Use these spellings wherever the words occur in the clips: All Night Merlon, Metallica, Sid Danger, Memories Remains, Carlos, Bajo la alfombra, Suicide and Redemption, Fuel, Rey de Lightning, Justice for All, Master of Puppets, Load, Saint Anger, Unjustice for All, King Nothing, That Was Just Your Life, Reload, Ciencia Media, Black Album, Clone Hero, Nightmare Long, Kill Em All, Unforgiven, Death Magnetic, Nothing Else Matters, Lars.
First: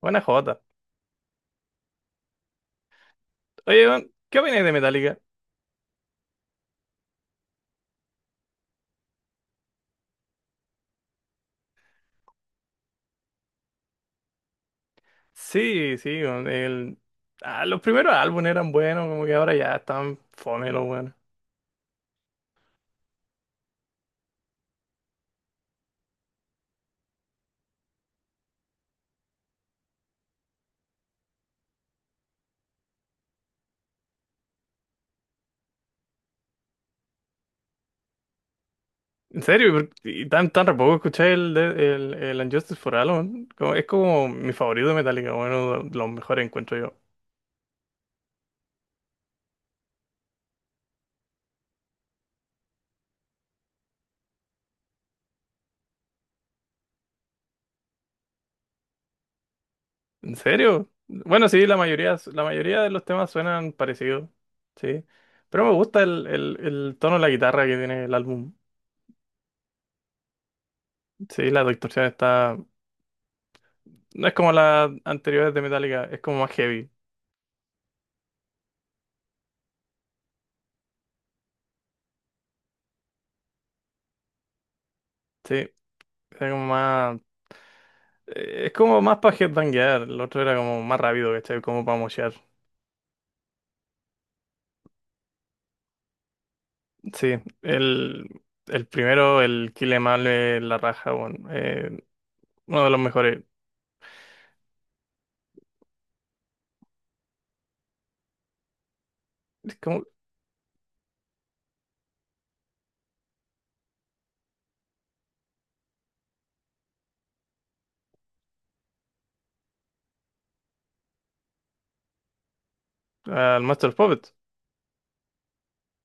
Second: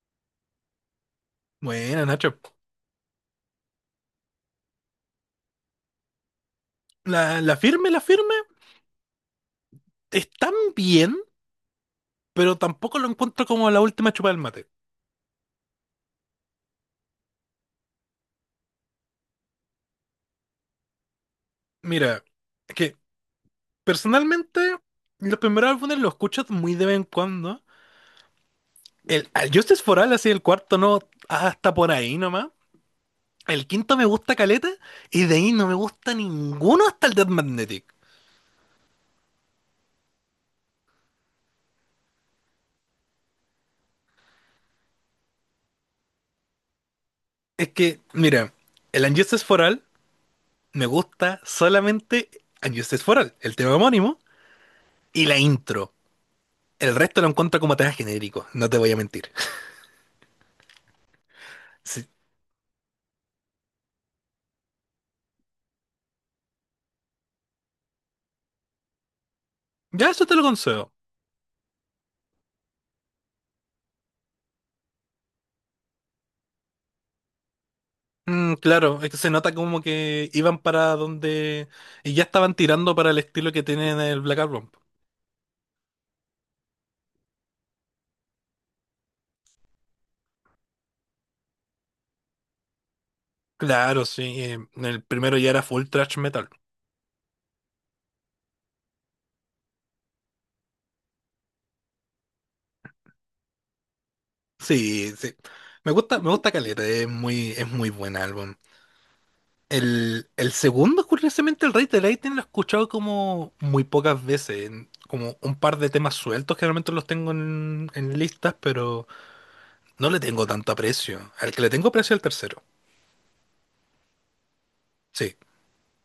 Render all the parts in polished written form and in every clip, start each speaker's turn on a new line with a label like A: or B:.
A: Buena jota.
B: Bueno, Nacho,
A: Oye, weón, ¿qué opináis de Metallica?
B: la firme, están bien, pero tampoco lo encuentro como la última chupa del mate.
A: Sí, sí, weón, los primeros álbumes eran buenos, como que ahora ya están fome los buenos.
B: Mira, es que personalmente los primeros álbumes los escucho muy de vez en cuando. Al Justice for All, así el cuarto no, hasta por ahí nomás. El quinto me gusta caleta y de ahí no me gusta ninguno hasta el Death Magnetic.
A: En serio, y tan tampoco escuché el Unjustice for All, weón. Como es como mi favorito de Metallica, bueno, de los mejores encuentro yo.
B: Es que, mira, el Unjustice for All me gusta solamente Unjustice for All, el tema homónimo y la intro. El resto lo encuentro como temas genéricos, no te voy a mentir.
A: ¿En serio? Bueno, sí, la
B: Sí.
A: mayoría, la mayoría de los temas suenan parecidos, sí. Pero me gusta el tono de la guitarra que tiene el álbum.
B: Ya eso te lo concedo.
A: Sí, la distorsión está... No es como las anteriores de Metallica, es como más heavy.
B: Mm, claro, es que se nota como que iban para donde... Y ya estaban tirando para el estilo que tienen el Black Album.
A: Sí, era como más. Es como más para headbanguear. El otro era como más rápido, ¿cachai? Como para moshear.
B: Claro, sí. El primero ya era full thrash metal.
A: Sí, el, el primero, el Kill Em All, la raja, bueno, uno de los mejores.
B: Sí, sí. Me gusta Caleta, es muy buen álbum.
A: Es como
B: El segundo, curiosamente, el Rey de Lightning lo he escuchado como muy pocas veces, como un par de temas sueltos, generalmente los tengo en listas, pero no le tengo tanto aprecio. Al que le tengo aprecio es al tercero.
A: al Master of Puppets.
B: Sí,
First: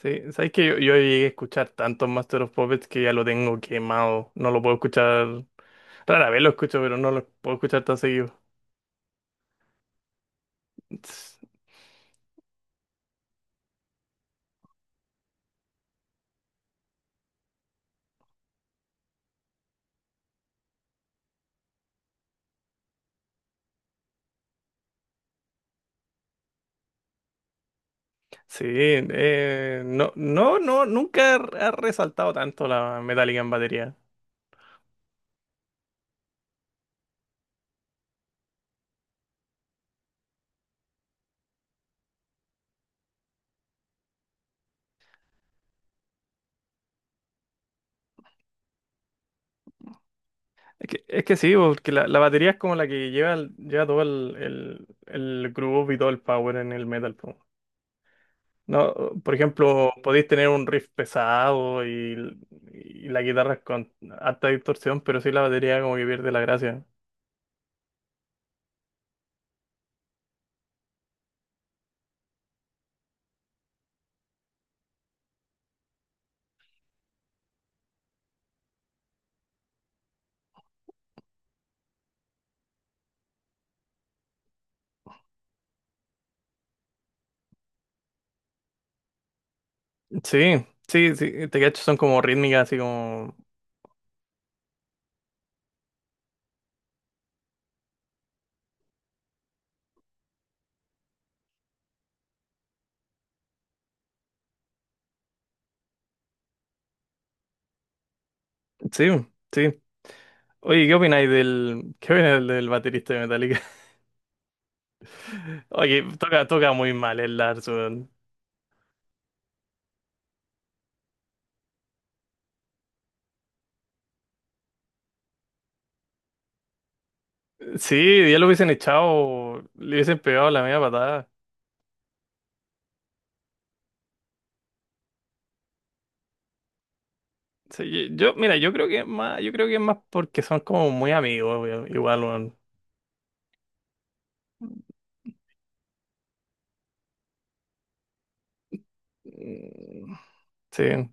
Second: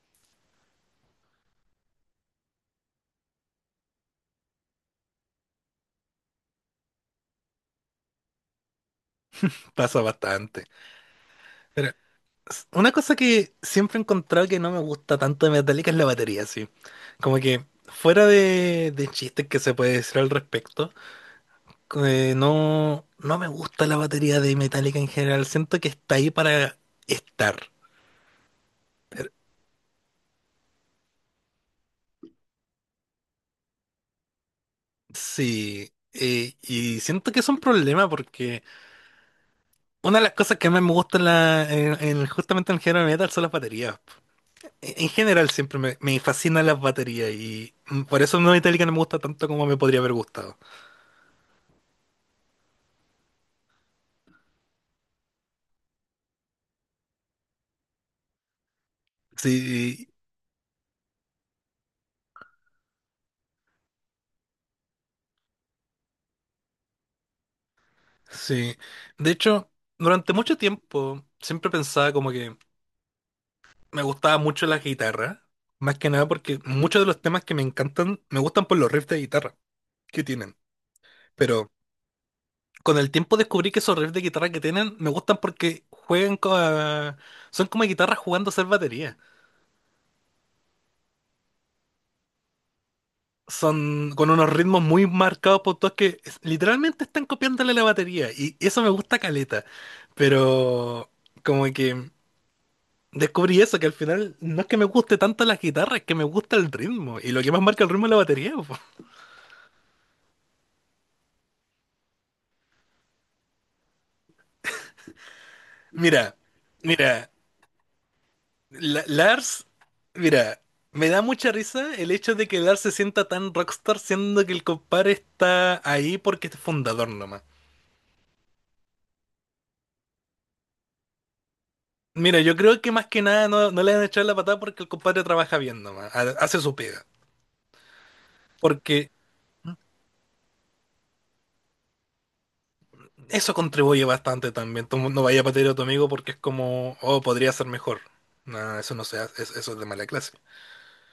A: Sí, sabes que yo llegué a escuchar tantos Master of Puppets que ya lo tengo quemado. No lo puedo escuchar. Rara vez lo escucho, pero no lo puedo escuchar tan seguido.
B: pasa bastante. Pero una cosa que siempre he encontrado que no me gusta tanto de Metallica es la batería, sí. Como que fuera de chistes que se puede decir al respecto, no me gusta la batería de Metallica en general. Siento que está ahí para estar.
A: Sí, no, nunca ha resaltado tanto la metálica en batería.
B: Sí. Y siento que es un problema porque una de las cosas que más me gusta en justamente en el género de metal son las baterías. En general siempre me fascinan las baterías y por eso no Metallica no me gusta tanto como me podría haber gustado.
A: Es que sí, porque la batería es como la que lleva, lleva todo el groove y todo el power en el metal. Po. No, por ejemplo,
B: Sí,
A: podéis tener un riff pesado y la guitarra es con alta distorsión, pero sí la batería como que pierde la gracia.
B: sí. De hecho, durante mucho tiempo siempre pensaba como que me gustaba mucho la guitarra, más que nada porque muchos de los temas que me encantan me gustan por los riffs de guitarra que tienen. Pero con el tiempo descubrí que esos riffs de guitarra que tienen me gustan porque juegan con... son como guitarras jugando a ser batería.
A: Sí, te cacho, son como rítmicas, así como...
B: Son con unos ritmos muy marcados por todos que literalmente están copiándole la batería y eso me gusta caleta, pero como que descubrí eso, que al final no es que me guste tanto la guitarra, es que me gusta el ritmo y lo que más marca el ritmo es la batería. Po.
A: Sí, sí. Oye, ¿Qué opináis del baterista de Metallica? Oye,
B: Mira,
A: toca muy mal
B: mira,
A: el Lars, weón.
B: la- Lars, mira, me da mucha risa el hecho de que Lars se sienta tan rockstar siendo que el compadre está ahí porque es fundador nomás.
A: Sí, ya lo hubiesen echado, le hubiesen pegado la media patada.
B: Mira, yo creo que más que nada no le han echado la patada porque el compadre trabaja bien nomás, hace su pega.
A: Sí, yo, mira, yo creo que es
B: Porque
A: más, yo creo que es más porque son como muy amigos, weón, igual, weón.
B: eso contribuye bastante también. Tú no vayas a patear a tu amigo porque es como, oh, podría ser mejor. No, eso no se hace, eso es de mala
A: Mm,
B: clase.
A: sí,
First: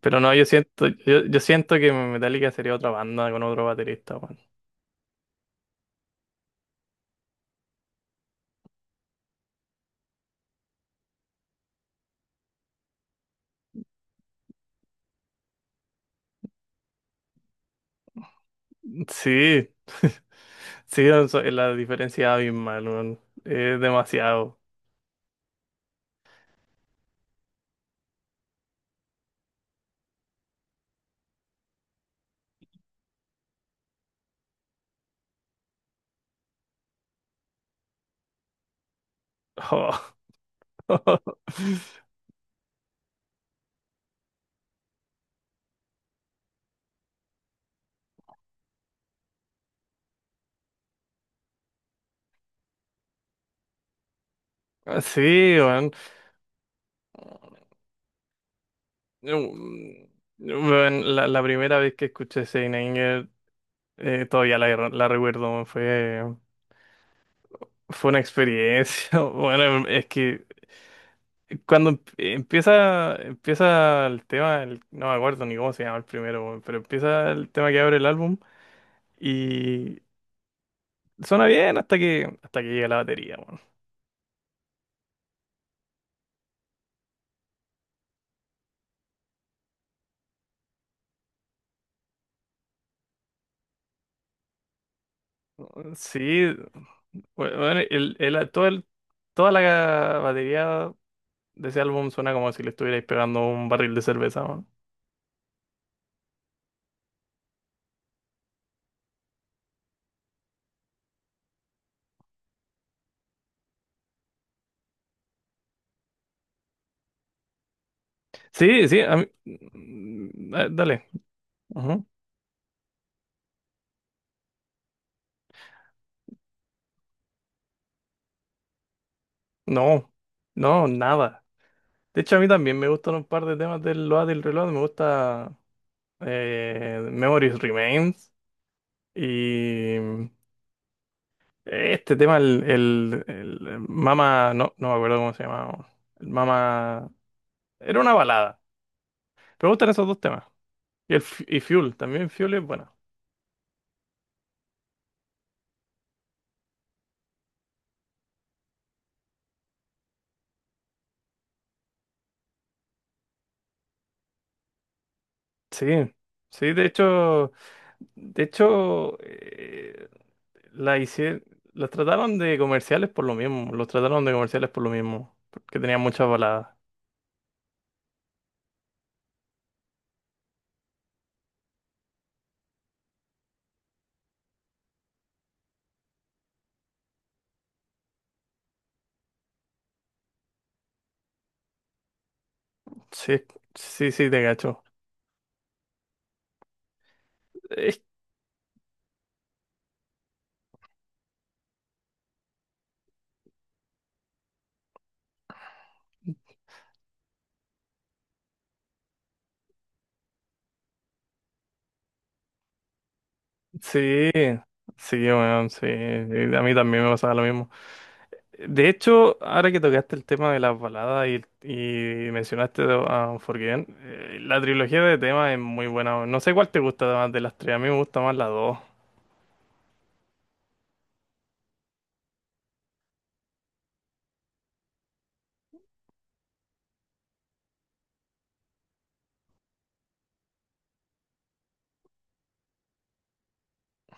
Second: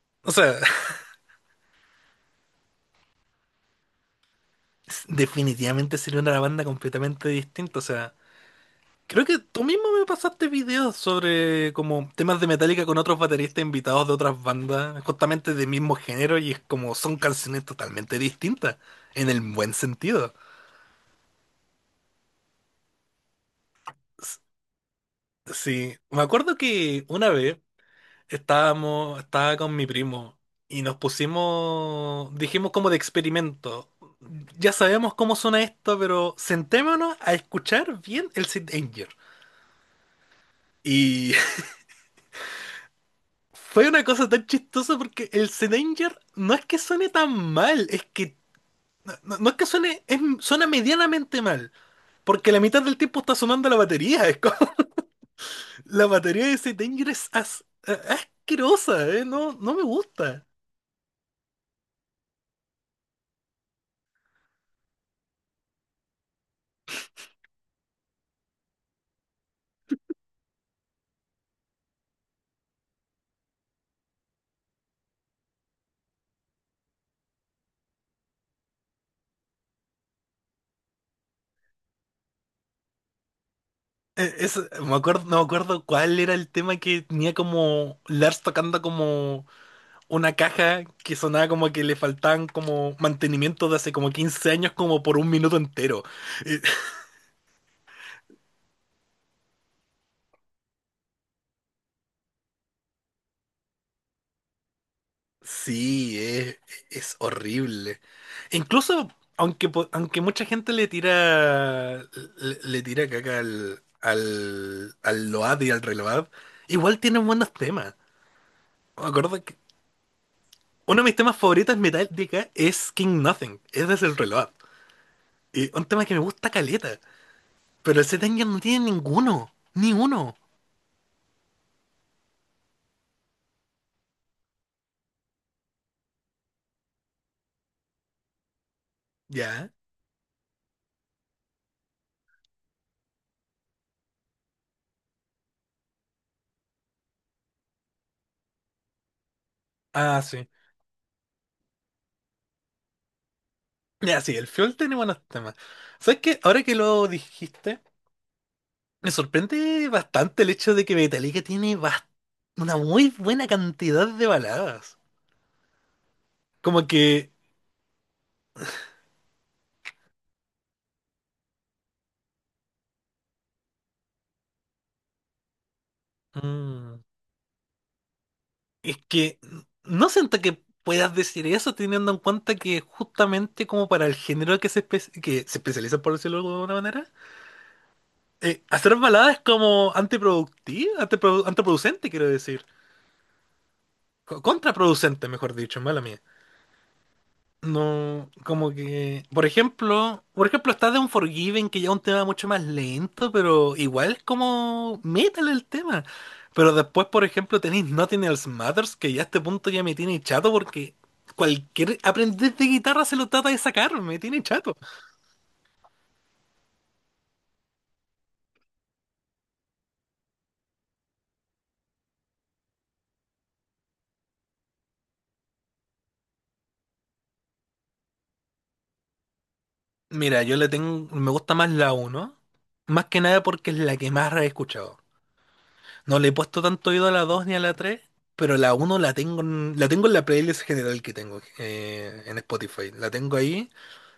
A: pero
B: O
A: no, yo
B: sea,
A: siento, yo, yo siento que Metallica sería otra banda con otro baterista, weón.
B: definitivamente sería una banda completamente distinta. O sea, creo que tú mismo me pasaste videos sobre como temas de Metallica con otros bateristas invitados de otras bandas, justamente del mismo género, y es como son canciones totalmente distintas, en el
A: Sí,
B: buen sentido.
A: sí, no so- la diferencia es abismal, weón. Es demasiado.
B: Sí, me acuerdo que una vez estaba con mi primo y nos pusimos, dijimos como de experimento. Ya sabemos cómo suena esto, pero sentémonos a escuchar bien el Sid Danger. Y fue una cosa tan chistosa porque el Sid Danger no es que suene tan mal, es que no es que suene, suena medianamente mal, porque la mitad del tiempo está sonando la batería. Es como,
A: Sí, weón.
B: la batería de Sid Danger es asquerosa, ¿eh? No, no me
A: Mm,
B: gusta.
A: weón, la primera vez que escuché Saint Anger, todavía la recuerdo, weón, fue. Fue una experiencia. Bueno, es que cuando empieza el tema, el- no me acuerdo ni cómo se llama el primero, weón, pero empieza el tema que abre el álbum y suena bien hasta que llega la batería,
B: Me acuerdo, no me acuerdo cuál era el tema que tenía como Lars tocando como una caja que sonaba como que le faltaban como mantenimiento de hace como 15 años como por un minuto
A: weón.
B: entero.
A: Sí,
B: Eh,
A: bueno, toda la batería de ese álbum suena como si le estuvierais pegando un barril de cerveza, weón.
B: sí, es horrible. Incluso, aunque mucha gente le tira le tira caca al Load y al Reload, igual tienen buenos temas.
A: Sí, sí,
B: Me
A: a mí-
B: acuerdo que
A: mm,
B: uno de
A: dale.
B: mis temas favoritos en
A: Ujú.
B: Metallica es King Nothing, es desde el Reload. Y un tema que me gusta caleta. Pero ese Tengen no tiene ninguno. Ni
A: No,
B: uno.
A: no, nada. De hecho, a mí también me gustan un par de temas del Load del Reload. Me gusta Memories Remains
B: Ya.
A: y mm, este tema, el Mama, no, no me acuerdo cómo se llamaba. El Mama, era una balada. Pero me gustan esos dos
B: Ah,
A: temas.
B: sí.
A: Y, el, Fu- y Fuel, también Fuel es bueno.
B: Ya, sí, el Fiol tiene buenos temas. ¿Sabes qué? Ahora que lo dijiste, me sorprende bastante el hecho de que Metallica tiene una muy buena cantidad de baladas.
A: Sí, sí,
B: Como que.
A: de hecho, la hicieron, las trataron de comerciales por lo mismo. Los trataron de comerciales por lo mismo, porque tenían muchas baladas.
B: mm, es que no siento que puedas decir eso teniendo en cuenta que justamente como para el género que se especializa, por decirlo de alguna manera, hacer balada es como antiproductiva, antiproducente, quiero decir.
A: Sí, sí, te cacho.
B: Contraproducente, mejor dicho, mala mía.
A: Es-
B: No, como que, por ejemplo está de Unforgiven, que ya es un tema mucho más lento, pero igual es como metal el tema. Pero después, por ejemplo, tenéis Nothing Else Matters, que ya a este punto ya me tiene chato porque cualquier aprendiz de guitarra se lo trata de sacar, me
A: sí,
B: tiene chato.
A: sí, weón, sí. A mí también me pasaba lo mismo. De hecho, ahora que tocaste el tema de las baladas y mencionaste a Unforgiven, la trilogía de temas es muy buena. Weón. No sé cuál te gusta más de las tres, a mí me gusta más la dos.
B: Mira, yo le tengo, me gusta más la uno, más que nada porque es la que más he escuchado. No le he puesto tanto oído a la 2 ni a la tres, pero la uno la tengo en, la tengo en la playlist general que tengo en Spotify. La tengo ahí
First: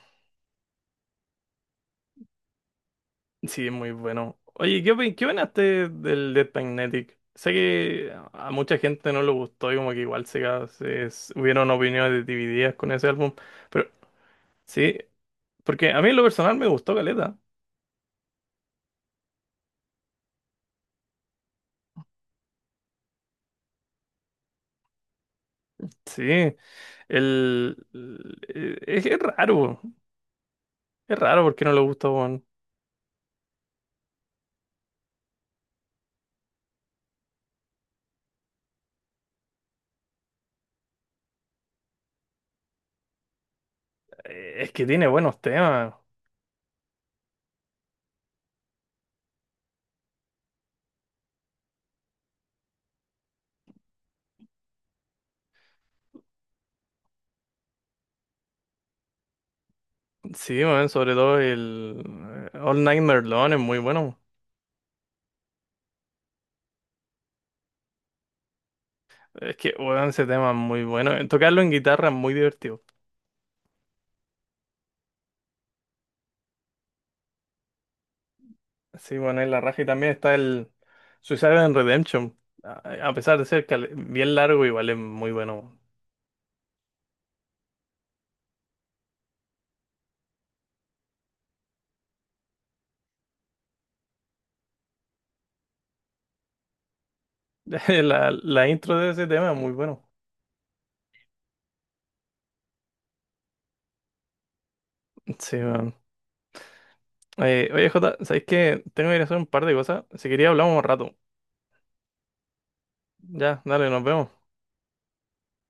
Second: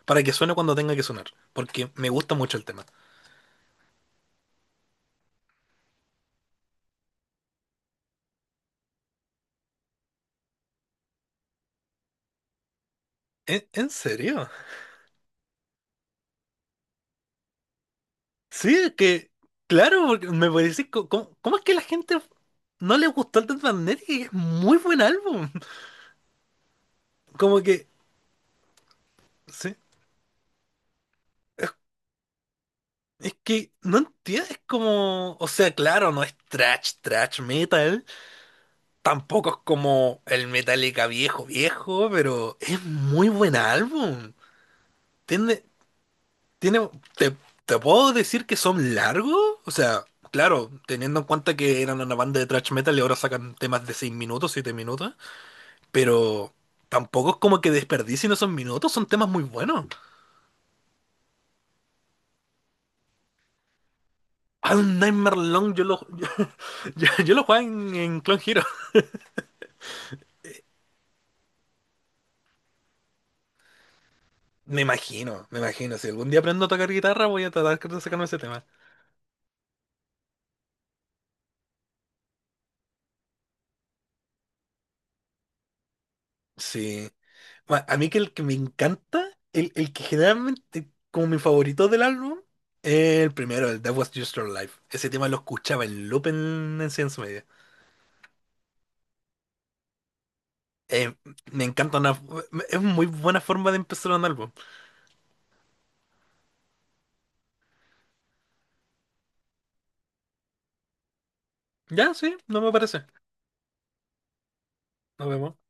B: para que suene cuando tenga que sonar, porque me gusta mucho el tema.
A: Sí, es muy bueno. Oye, ¿qué opinaste del Death Magnetic? Sé que a mucha gente no le gustó y como que igual se, ca- se- s- hubieron opiniones divididas con ese álbum, pero
B: En serio?
A: sí. Porque a mí en lo personal me gustó Caleta.
B: Sí, es que, claro, porque me parece, ¿cómo, es que la gente no le gustó el Death Magnetic? Es muy buen álbum.
A: Sí,
B: Como
A: el,
B: que,
A: el- eh, es, es
B: sí.
A: raro, es raro porque no le gusta, weón.
B: Es que no entiendes como, o sea, claro, no es trash, trash metal, tampoco es como el Metallica viejo, viejo, pero es muy buen álbum.
A: Es que tiene buenos
B: Tiene,
A: temas.
B: tiene, te, Te puedo decir que son largos. O sea, claro, teniendo en cuenta que eran una banda de thrash metal y ahora sacan temas de 6 minutos, 7 minutos. Pero tampoco es como que desperdicien esos minutos, son temas muy buenos.
A: Sí, weón, sobre todo el All Night Merlon es muy bueno.
B: Hay un Nightmare Long, yo lo juego en Clone Hero.
A: Es que, weón, ese tema es muy bueno. Tocarlo en guitarra es muy divertido.
B: Me imagino, me imagino. Si algún día aprendo a tocar guitarra, voy a tratar de sacarme ese tema.
A: Sí, bueno, en la raja y también está el Suicide and Redemption. A pesar de ser cal- bien largo, igual es muy bueno.
B: Sí. A mí que el que me encanta, el que generalmente como mi favorito del álbum, es el primero, el That Was Just Your Life. Ese tema lo escuchaba en loop en Ciencia Media.
A: La intro de ese tema es muy bueno.
B: Eh, Me encanta una, es muy buena forma de empezar un álbum.
A: Sí, eh, oye, Jota, ¿sabéis que tengo que ir a hacer un par de cosas? Si quería hablamos un rato.
B: Ya, sí, no me parece.
A: Ya, dale, nos vemos.
B: Nos vemos.